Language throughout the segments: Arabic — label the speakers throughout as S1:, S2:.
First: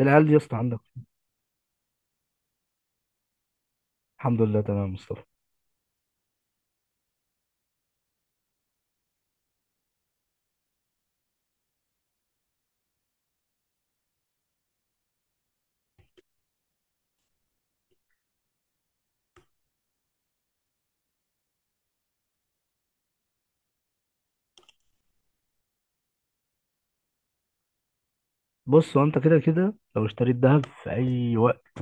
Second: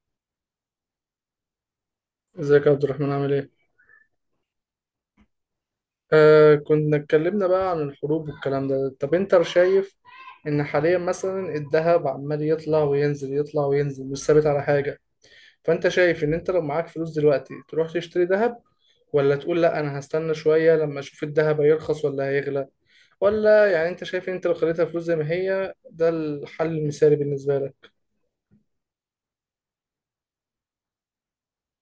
S1: العيال دي يا اسطى عندك.
S2: ازيك يا عبد الرحمن؟ عامل ايه؟
S1: الحمد لله، تمام يا مصطفى.
S2: آه، كنا اتكلمنا بقى عن الحروب والكلام ده. طب انت شايف ان حاليا مثلا الذهب عمال يطلع وينزل يطلع وينزل، مش ثابت على حاجة. فانت شايف ان انت لو معاك فلوس دلوقتي تروح تشتري ذهب، ولا تقول لا انا هستنى شوية لما اشوف الذهب هيرخص ولا هيغلى، ولا يعني انت شايف ان انت لو خليتها فلوس زي ما هي ده الحل المثالي بالنسبة لك؟
S1: بص، هو انت كده كده لو اشتريت ذهب في اي وقت،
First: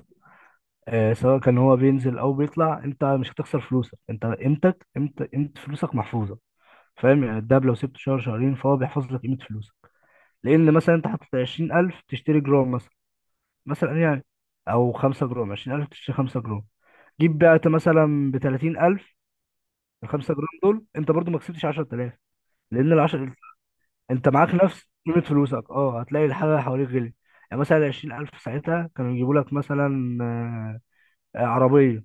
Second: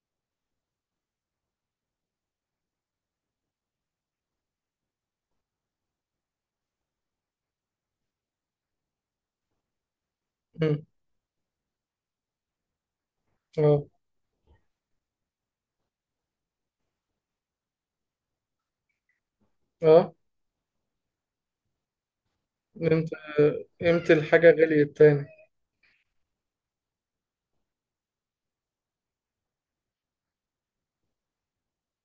S1: آه، سواء كان هو بينزل او بيطلع، انت مش هتخسر فلوسك. انت قيمتك قيمت قيمه فلوسك محفوظه، فاهم؟ يعني الدهب لو سبته شهر شهرين فهو بيحفظ لك قيمه فلوسك. لان
S2: مم.
S1: مثلا انت حاطط 20000 تشتري جرام مثلا،
S2: اه.
S1: مثلا يعني، او 5 جرام. 20000 تشتري 5 جرام. جيب بعت مثلا ب 30000، ال
S2: اه،
S1: 5 جرام دول انت برضو ما كسبتش 10000. لان ال
S2: امتى
S1: 10،
S2: امتى
S1: انت
S2: الحاجة
S1: معاك نفس
S2: غليت
S1: قيمة
S2: تاني؟
S1: فلوسك. اه، هتلاقي الحاجة اللي حواليك غلي. يعني مثلا عشرين ألف ساعتها كانوا يجيبوا لك مثلا عربية.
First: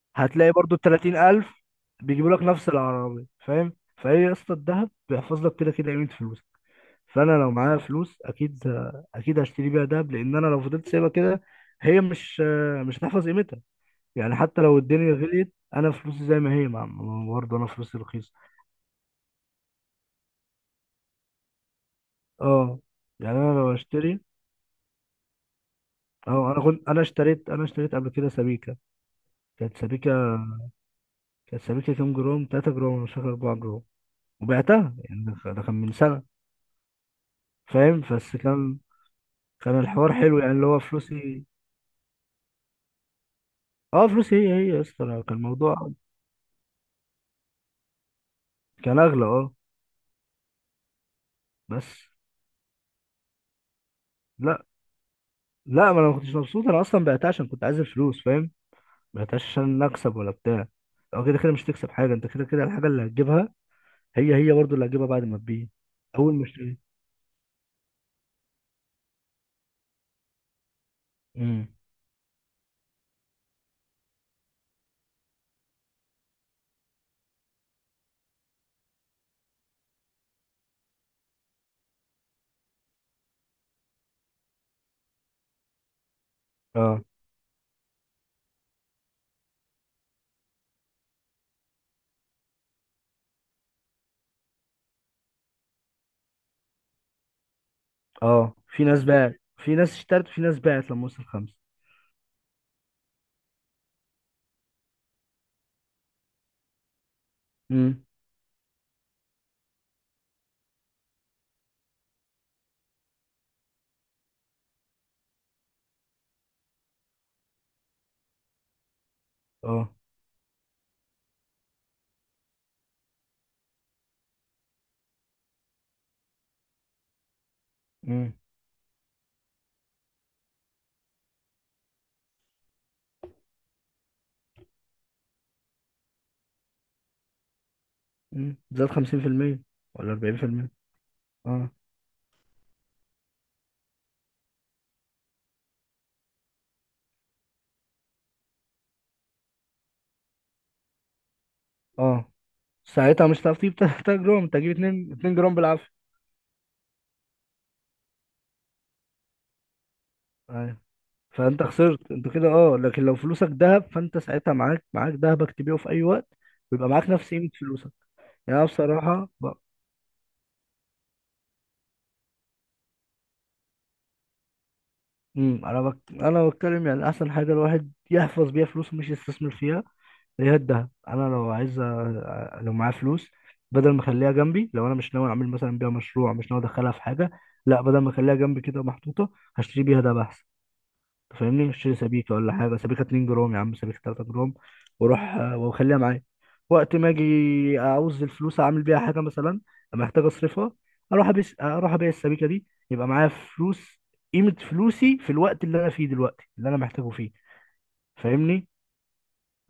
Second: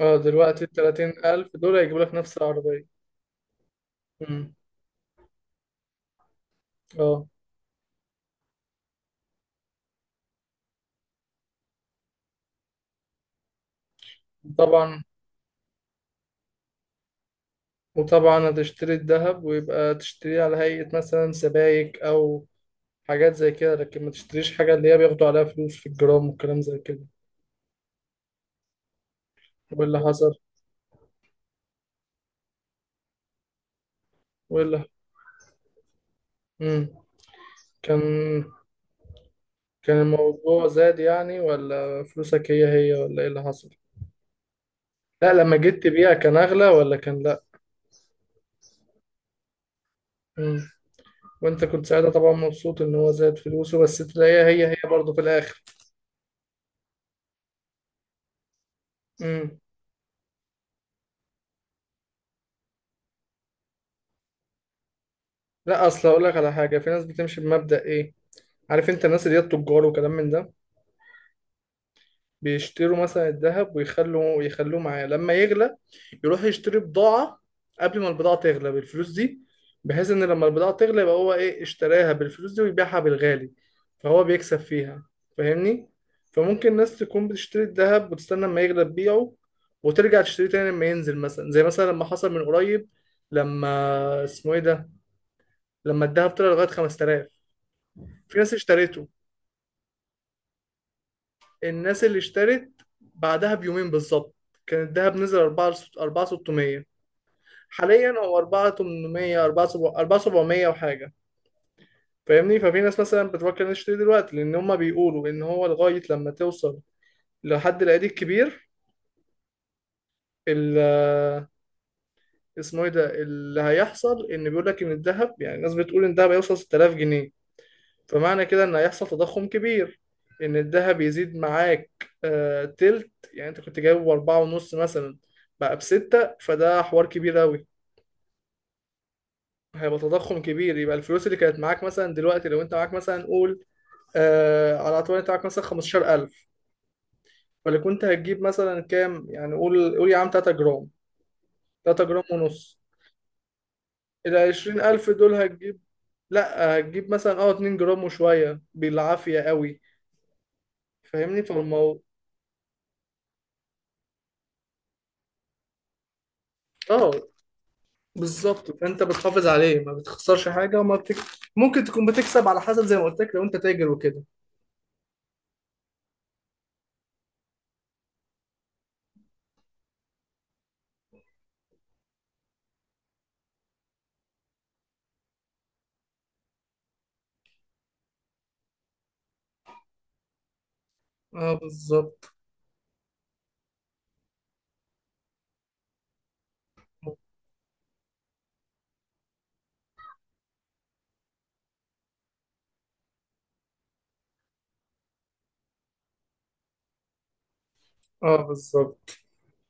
S2: اه،
S1: هتلاقي
S2: دلوقتي
S1: برضو التلاتين ألف
S2: 30000 دول هيجيبوا لك
S1: بيجيبوا
S2: نفس
S1: لك نفس
S2: العربية.
S1: العربية، فاهم؟ فهي يا اسطى
S2: مم.
S1: الدهب بيحفظ لك كده كده قيمة فلوسك.
S2: اه.
S1: فأنا لو معايا فلوس أكيد هشتري بيها دهب، لأن أنا لو فضلت سايبها كده هي مش مش هتحفظ قيمتها. يعني حتى لو
S2: طبعا.
S1: الدنيا غليت أنا فلوسي زي ما هي برضه أنا فلوسي رخيصة.
S2: وطبعا هتشتري الذهب، ويبقى تشتريه على هيئة مثلا سبائك أو
S1: اه.
S2: حاجات
S1: يعني
S2: زي
S1: أنا
S2: كده،
S1: لو
S2: لكن ما
S1: أشتري،
S2: تشتريش حاجة اللي هي بياخدوا عليها فلوس في الجرام
S1: اه
S2: والكلام
S1: انا
S2: زي
S1: كنت
S2: كده.
S1: انا اشتريت انا اشتريت قبل كده سبيكه. كانت
S2: واللي
S1: سبيكه
S2: حصل؟
S1: كانت سبيكه كام جرام، 3 جرام، أنا مش فاكر، 4 جرام.
S2: واللي
S1: وبعتها، يعني ده كان من سنه.
S2: مم.
S1: فاهم؟
S2: كان
S1: بس كان
S2: كان
S1: الحوار حلو، يعني اللي
S2: الموضوع
S1: هو
S2: زاد يعني،
S1: فلوسي،
S2: ولا فلوسك هي هي، ولا ايه اللي حصل؟
S1: اه، فلوسي هي هي يا اسطى. أنا
S2: لا،
S1: كان
S2: لما جيت
S1: الموضوع
S2: تبيع كان أغلى ولا كان لا؟
S1: كان اغلى، اه.
S2: مم. وانت كنت
S1: بس
S2: ساعتها طبعا مبسوط ان هو زاد فلوسه، بس تلاقيها
S1: لا،
S2: هي هي برضه في الآخر.
S1: لا، ما انا ما كنتش مبسوط، انا اصلا بعتها عشان كنت عايز الفلوس، فاهم؟ ما بعتهاش
S2: مم.
S1: عشان اكسب ولا بتاع. او كده كده مش تكسب حاجه، انت كده كده الحاجه اللي هتجيبها هي هي برضو اللي هتجيبها بعد ما تبيع.
S2: لا، اصل اقول
S1: اول
S2: لك
S1: ما
S2: على حاجة.
S1: اشتريت.
S2: في ناس بتمشي بمبدأ ايه، عارف انت، الناس اللي هي التجار وكلام من ده،
S1: امم،
S2: بيشتروا مثلا الذهب، ويخلوا يخلوه معاه لما يغلى يروح يشتري بضاعة قبل ما البضاعة تغلى بالفلوس دي، بحيث ان لما البضاعة تغلى يبقى هو ايه اشتراها بالفلوس دي ويبيعها بالغالي، فهو بيكسب فيها. فاهمني. فممكن ناس
S1: اه.
S2: تكون بتشتري الذهب وتستنى لما يغلى تبيعه، وترجع تشتري تاني لما ينزل، مثلا زي مثلا لما حصل من قريب. لما اسمه ايه ده، لما الذهب طلع لغاية 5000. في ناس
S1: اه في ناس
S2: اشتريته.
S1: باعت، في ناس اشترت، وفي ناس باعت لما وصل خمسة.
S2: الناس اللي اشترت بعدها بيومين بالظبط كان الذهب نزل 4 4600.
S1: امم،
S2: حاليا هو 4800 4700 وحاجه. فاهمني. ففي ناس مثلا بتفكر انها تشتري دلوقتي، لان هم بيقولوا ان هو لغايه لما توصل لحد العيد الكبير
S1: اه.
S2: ال- اسمه ايه ده اللي هيحصل، ان بيقول لك ان الذهب، يعني الناس بتقول ان الذهب هيوصل 6000 جنيه.
S1: امم.
S2: فمعنى كده ان هيحصل تضخم كبير، ان الذهب يزيد معاك تلت. يعني انت كنت جايبه باربعة ونص مثلا، بقى بستة، فده حوار كبير اوي.
S1: زاد 50%
S2: هيبقى
S1: ولا
S2: تضخم
S1: 40%.
S2: كبير. يبقى الفلوس اللي كانت
S1: اه.
S2: معاك، مثلا دلوقتي لو انت معاك مثلا، قول، على اعتبار انت معاك مثلا 15000، فاللي كنت هتجيب مثلا كام؟ يعني قول قول يا عم 3 جرام، 3 جرام
S1: اه
S2: ونص.
S1: ساعتها مش هتعرف تجيب 3
S2: ال
S1: جرام، انت هتجيب
S2: 20000
S1: 2
S2: دول
S1: 2 جرام
S2: هتجيب،
S1: بالعافية.
S2: لا هتجيب مثلا 2 جرام وشوية بالعافية قوي.
S1: ايوه.
S2: فاهمني.
S1: فانت
S2: فالموضوع،
S1: خسرت انت كده، اه. لكن لو فلوسك ذهب فانت ساعتها معاك ذهبك، تبيعه في اي وقت ويبقى معاك
S2: اه
S1: نفس قيمة فلوسك. يعني انا
S2: بالظبط. فانت
S1: بصراحة
S2: بتحافظ عليه، ما بتخسرش حاجه ممكن تكون بتكسب على حسب، زي ما قلت لك، لو انت تاجر وكده.
S1: انا بتكلم، يعني احسن حاجة الواحد يحفظ بيها فلوسه، مش يستثمر فيها. هي الدهب. انا لو عايز لو معايا فلوس، بدل ما اخليها جنبي، لو انا مش ناوي اعمل مثلا بيها مشروع، مش ناوي ادخلها في حاجه، لا بدل ما اخليها جنبي كده محطوطه، هشتري بيها دهب احسن. أنت
S2: اه
S1: فاهمني؟ اشتري
S2: بالظبط.
S1: سبيكه ولا حاجه، سبيكه 2 جرام يا عم، سبيكه 3 جرام، واروح واخليها معايا، وقت ما اجي اعوز الفلوس اعمل بيها حاجه مثلا، محتاج اصرفها، اروح ابيع السبيكه دي، يبقى معايا فلوس، قيمه فلوسي في الوقت اللي انا فيه دلوقتي، اللي انا محتاجه فيه،
S2: اه
S1: فاهمني؟
S2: بالظبط.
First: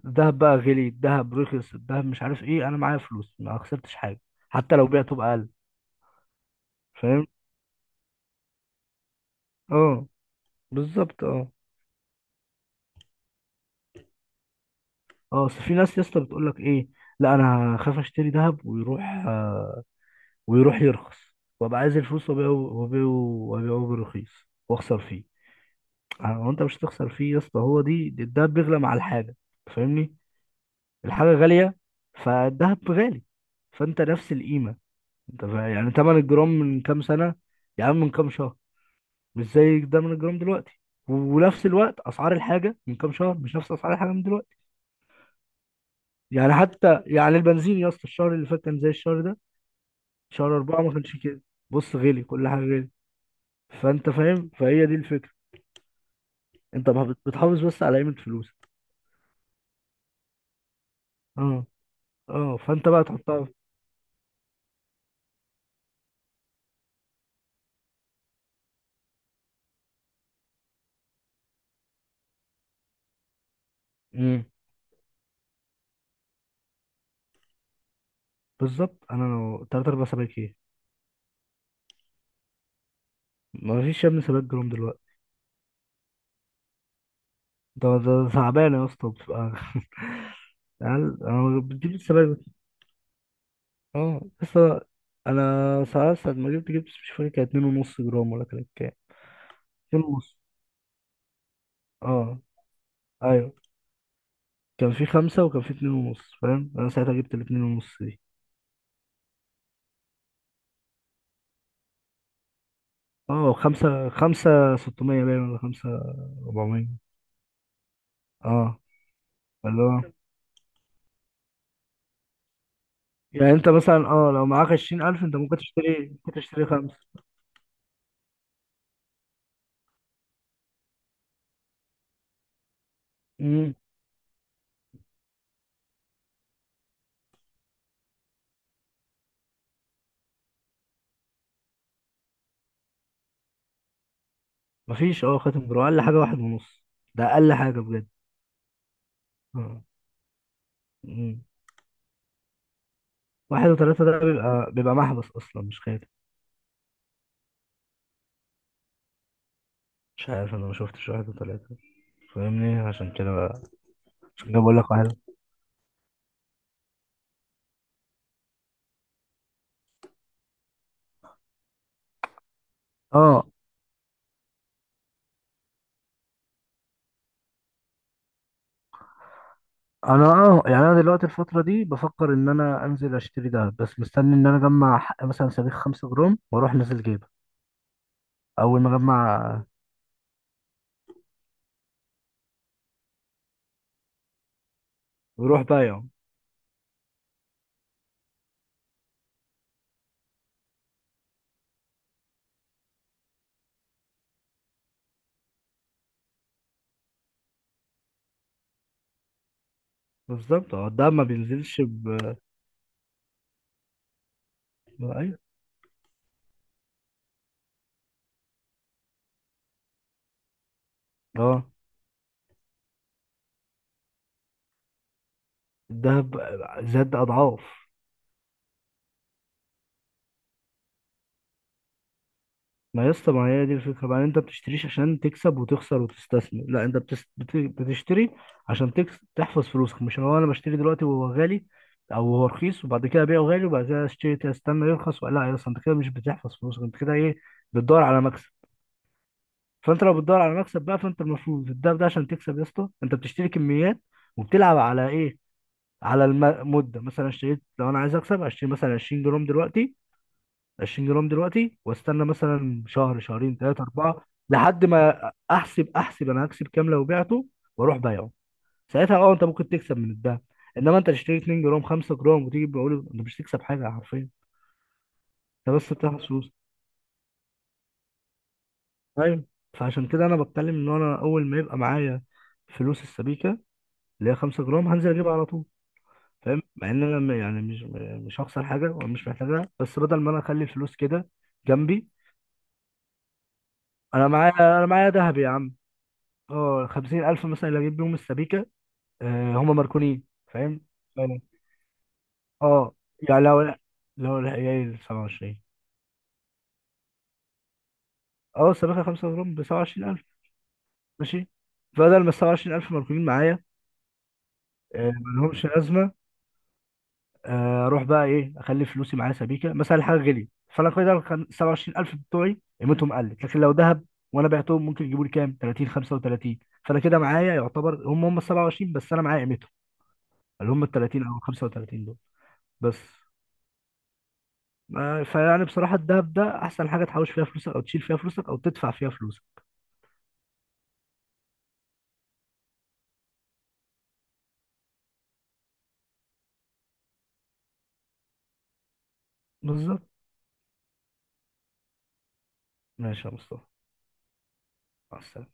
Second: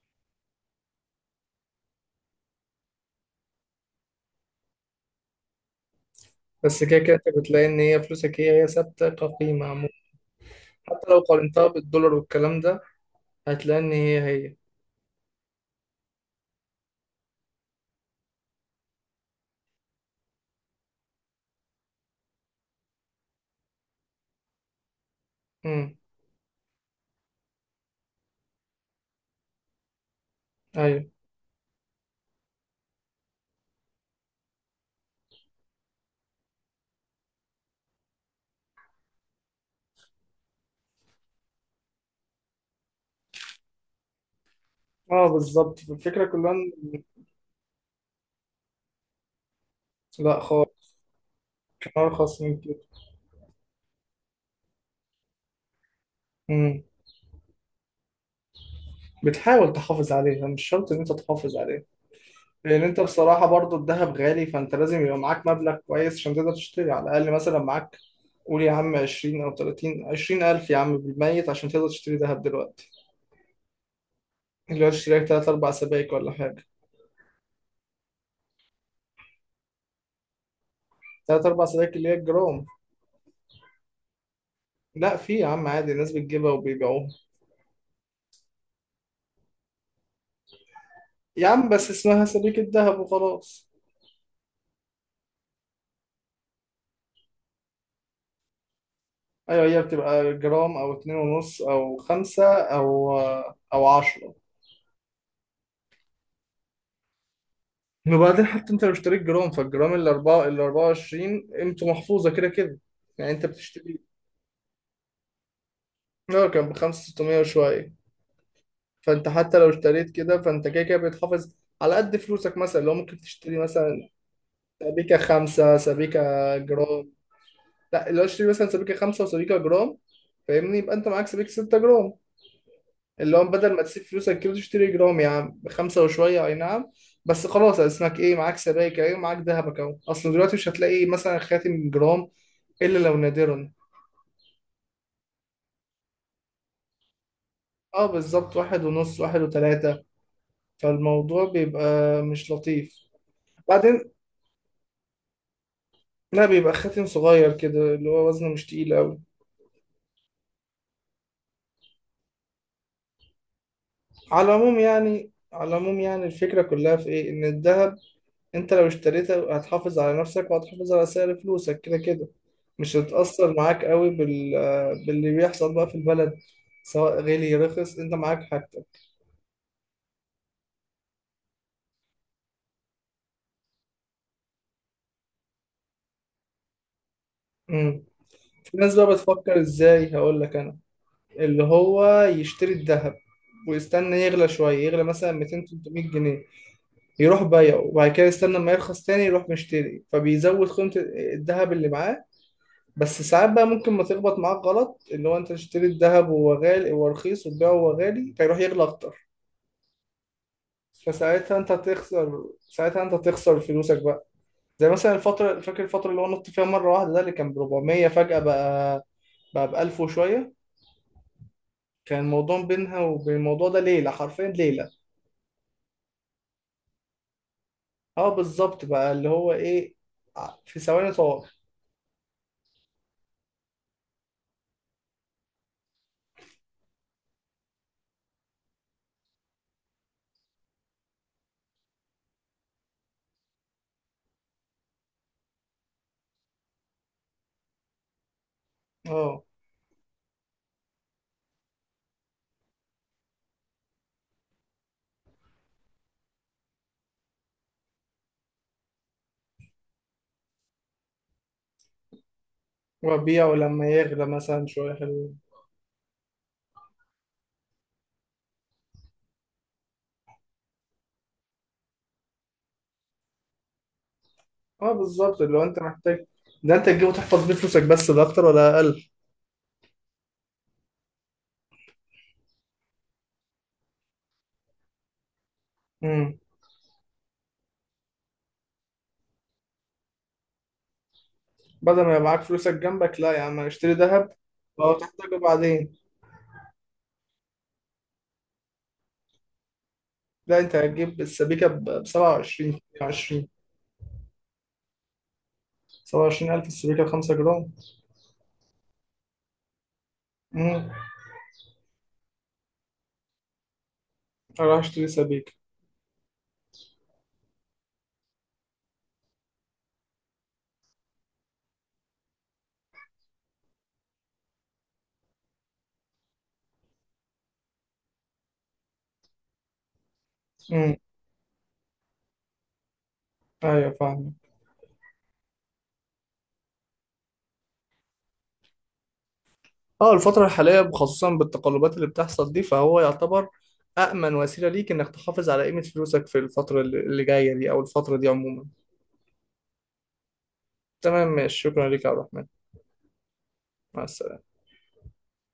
S1: الذهب بقى غلي، الذهب رخص، الذهب مش عارف ايه، انا معايا فلوس، ما خسرتش حاجه، حتى لو بعته بأقل.
S2: بس كده كده
S1: فاهم.
S2: انت بتلاقي ان هي فلوسك هي هي، ثابته كقيمه عموما.
S1: اه
S2: حتى لو
S1: بالظبط، اه.
S2: قارنتها بالدولار والكلام ده هتلاقي ان هي هي.
S1: اه اصل في ناس يا اسطى بتقول لك ايه، لا انا خاف اشتري ذهب ويروح، آه، ويروح يرخص وابقى عايز الفلوس وابيعه وابيعه وابيعه برخيص، واخسر فيه.
S2: امم.
S1: آه، هو انت مش هتخسر فيه يا اسطى. هو دي الدهب بيغلى مع الحاجه، فاهمني؟
S2: ايوه.
S1: الحاجه غاليه فالدهب غالي، فانت نفس القيمه. انت يعني ثمن الجرام من كام سنه، يا عم من كام شهر، مش زي ده من الجرام دلوقتي. ونفس الوقت اسعار الحاجه من كام شهر مش نفس اسعار الحاجه من دلوقتي.
S2: اه بالظبط. الفكره كلها
S1: يعني
S2: ان...
S1: حتى يعني البنزين يا اسطى الشهر اللي فات كان زي الشهر ده؟
S2: لا
S1: شهر أربعة ما
S2: خالص.
S1: كانش كده.
S2: كان
S1: بص، غلي،
S2: ارخص
S1: كل حاجه
S2: من كده.
S1: غلي. فانت فاهم، فهي دي الفكره.
S2: امم.
S1: انت بتحافظ بس على قيمه فلوسك.
S2: بتحاول تحافظ عليها، مش شرط ان انت تحافظ
S1: اه.
S2: عليها،
S1: اه
S2: لان
S1: فانت
S2: انت
S1: بقى
S2: بصراحه
S1: تحطها.
S2: برضو الذهب غالي، فانت لازم يبقى معاك مبلغ كويس عشان تقدر تشتري على الاقل، مثلا معاك، قول يا عم 20 او 30، 20 الف يا عم بالميت، عشان تقدر تشتري ذهب دلوقتي
S1: امم.
S2: اللي هو تشتري لك 3 4 سبائك ولا حاجه.
S1: بالظبط. انا لو تلات ارباع سباك ايه،
S2: 3 4 سبائك اللي هي الجرام.
S1: ما فيش يا ابني سباك جرام دلوقتي.
S2: لا، في يا عم عادي، الناس بتجيبها وبيبيعوها.
S1: ده تعبان يا اسطى بتبقى، يعني
S2: يا
S1: انا
S2: عم بس
S1: بجيب
S2: اسمها
S1: السباك.
S2: سبيكه ذهب وخلاص.
S1: اه بس انا ساعة ما جبت مش فاكر، كان اتنين ونص جرام ولا كانت كام.
S2: ايوه، هي
S1: اتنين
S2: بتبقى
S1: ونص،
S2: جرام او 2.5 او
S1: اه،
S2: 5 او
S1: ايوه.
S2: او 10.
S1: كان في خمسة وكان في اتنين ونص، فاهم، انا ساعتها جبت الاتنين ونص دي.
S2: وبعدين حتى انت لو اشتريت جرام فالجرام ال 4 ال 24 قيمته محفوظه كده كده. يعني انت
S1: اه،
S2: بتشتري،
S1: خمسة خمسة. ستمية باين ولا خمسة؟
S2: اه كان ب
S1: ربعمية،
S2: 5600 وشويه.
S1: اه.
S2: فانت حتى لو
S1: اللي
S2: اشتريت
S1: هو،
S2: كده فانت كده كده بيتحافظ على قد فلوسك. مثلا لو ممكن
S1: يعني
S2: تشتري
S1: انت مثلا،
S2: مثلا
S1: اه، لو معاك عشرين
S2: سبيكه
S1: ألف انت ممكن
S2: 5
S1: تشتري ممكن
S2: سبيكه
S1: تشتري خمسة.
S2: جرام. لا، لو اشتري مثلا سبيكه 5 وسبيكه جرام، فاهمني، يبقى انت معاك سبيكه 6 جرام. اللي هو بدل
S1: امم.
S2: ما تسيب فلوسك كده تشتري جرام يا عم بخمسه وشويه، اي نعم. بس خلاص، اسمك ايه، معاك سبائك، ايه، معاك ذهبك اهو. اصل دلوقتي مش هتلاقي مثلا خاتم جرام، إلا لو نادرا.
S1: مفيش، خاتم جرام أقل حاجة واحد ونص، ده أقل حاجة
S2: اه
S1: بجد.
S2: بالظبط، 1.5، واحد
S1: اه.
S2: وتلاتة فالموضوع
S1: امم.
S2: بيبقى مش لطيف.
S1: واحد
S2: بعدين
S1: وتلاتة ده بيبقى محبس أصلا مش خاتم.
S2: لا، بيبقى خاتم صغير كده اللي هو وزنه مش تقيل أوي.
S1: مش عارف، أنا ما شفتش واحد وتلاتة، فاهمني؟ عشان كده بقى،
S2: على
S1: عشان كده
S2: العموم
S1: بقول لك واحد.
S2: يعني على العموم يعني الفكرة كلها في إيه؟ إن الذهب أنت لو اشتريته هتحافظ على نفسك وهتحافظ على سعر فلوسك كده كده. مش
S1: اه.
S2: هتأثر معاك قوي باللي بيحصل بقى في البلد. سواء غالي رخص أنت معاك حاجتك.
S1: انا اه يعني انا دلوقتي الفتره دي بفكر ان انا انزل اشتري دهب، بس مستني ان انا اجمع حق مثلا صاروخ 5 جرام واروح نازل جيبه.
S2: مم. في
S1: اول ما
S2: ناس بقى بتفكر
S1: اجمع
S2: إزاي، هقول لك أنا، اللي هو يشتري الذهب ويستنى يغلى شوية، يغلى مثلا
S1: ويروح
S2: 200
S1: بايعه.
S2: 300 جنيه يروح بايعه، وبعد كده يستنى ما يرخص تاني يروح مشتري، فبيزود قيمة الذهب اللي معاه. بس ساعات بقى ممكن ما تخبط معاك غلط، اللي هو انت تشتري الذهب وهو غالي، وهو رخيص وتبيعه وهو غالي فيروح يغلى اكتر.
S1: بالظبط، اه الدهب ما
S2: فساعتها انت
S1: بينزلش
S2: هتخسر ساعتها انت هتخسر فلوسك بقى. زي مثلا
S1: ايوه،
S2: الفترة، فاكر الفترة اللي هو نط فيها مرة واحدة، ده اللي كان ب 400 فجأة بقى ب 1000 وشوية.
S1: اه
S2: كان الموضوع بينها وبين الموضوع ده ليلة، حرفيا ليلة.
S1: الدهب زاد اضعاف.
S2: اه بالظبط. بقى اللي هو ايه، في ثواني طار.
S1: ما يا اسطى، ما هي دي الفكره بقى. انت بتشتريش عشان تكسب وتخسر وتستثمر؟ لا، انت بتشتري عشان تحفظ فلوسك. مش هو انا بشتري دلوقتي وهو غالي، او هو رخيص، وبعد كده ابيعه غالي، وبعد كده اشتري استنى يرخص. ولا لا يا اسطى، انت كده مش بتحفظ فلوسك، انت كده ايه، بتدور على مكسب.
S2: اه،
S1: فانت لو بتدور على مكسب بقى، فانت المفروض، ده عشان تكسب يا اسطى انت بتشتري كميات وبتلعب على ايه، على المده. مثلا اشتريت، لو انا عايز اكسب، اشتري مثلا 20 جرام دلوقتي، 20 جرام دلوقتي واستنى مثلا شهر
S2: وبيعه
S1: شهرين ثلاثة
S2: لما
S1: أربعة
S2: يغلى مثلا
S1: لحد
S2: شويه
S1: ما
S2: حلوين.
S1: أحسب أنا هكسب كام لو بعته، وأروح بايعه. ساعتها، أنت ممكن تكسب من الدهب. إنما أنت تشتري 2 جرام 5 جرام وتيجي بقول أنت مش هتكسب حاجة حرفيا،
S2: اه بالظبط. اللي هو
S1: أنت
S2: انت
S1: بس بتاخد
S2: محتاج
S1: فلوس.
S2: ده انت تجيبه تحفظ بيه فلوسك بس، ده اكتر ولا اقل.
S1: أيوه. فعشان كده أنا بتكلم إن أنا أول ما يبقى معايا فلوس السبيكة، اللي هي 5 جرام، هنزل أجيبها على طول.
S2: امم.
S1: فاهم؟ مع إن أنا مش هخسر حاجة ومش محتاجها، بس بدل ما أنا أخلي الفلوس كده
S2: بدل
S1: جنبي،
S2: ما يبقى معاك فلوسك جنبك لا يا عم اشتري
S1: أنا
S2: ذهب
S1: معايا أنا
S2: لو
S1: معايا
S2: تحتاجه
S1: دهب يا عم.
S2: بعدين.
S1: اه خمسين ألف مثلا اللي أجيب بيهم السبيكة. آه هم ماركونين،
S2: لا، انت
S1: فاهم؟
S2: هتجيب
S1: فاهم.
S2: السبيكه ب 27
S1: اه، يعني
S2: 20.
S1: لو، العيال سبعة وعشرين.
S2: 27000 السبيكه ب 5 جرام.
S1: اه السبيكة خمسة جرام بسبعة وعشرين ألف،
S2: امم.
S1: ماشي. بدل ما السبعة وعشرين ألف ماركونين معايا،
S2: اروح اشتري
S1: آه
S2: سبيكه.
S1: ملهمش لازمة. آه أروح بقى إيه، أخلي فلوسي معايا سبيكة مثلا، الحاجة غليت، فأنا كده السبعة وعشرين ألف بتوعي قيمتهم قلت، لكن لو ذهب وأنا بعتهم ممكن يجيبوا لي كام؟ 30، 35. فأنا كده معايا يعتبر، هم هم السبعة وعشرين، بس أنا معايا قيمتهم اللي هم
S2: امم.
S1: التلاتين أو الخمسة وتلاتين دول. بس
S2: ايوه فاهم.
S1: فيعني بصراحة الدهب ده أحسن حاجة تحوش فيها فلوسك، أو تشيل فيها فلوسك، أو تدفع فيها فلوسك.
S2: اه، الفترة الحالية خصوصا بالتقلبات اللي بتحصل دي فهو يعتبر أأمن وسيلة ليك إنك تحافظ على قيمة فلوسك في الفترة اللي جاية دي، أو الفترة دي عموما.
S1: بالظبط.
S2: تمام، ماشي، شكرا ليك يا عبد الرحمن.
S1: ماشي يا مصطفى.
S2: مع السلامة.
S1: مع السلامة.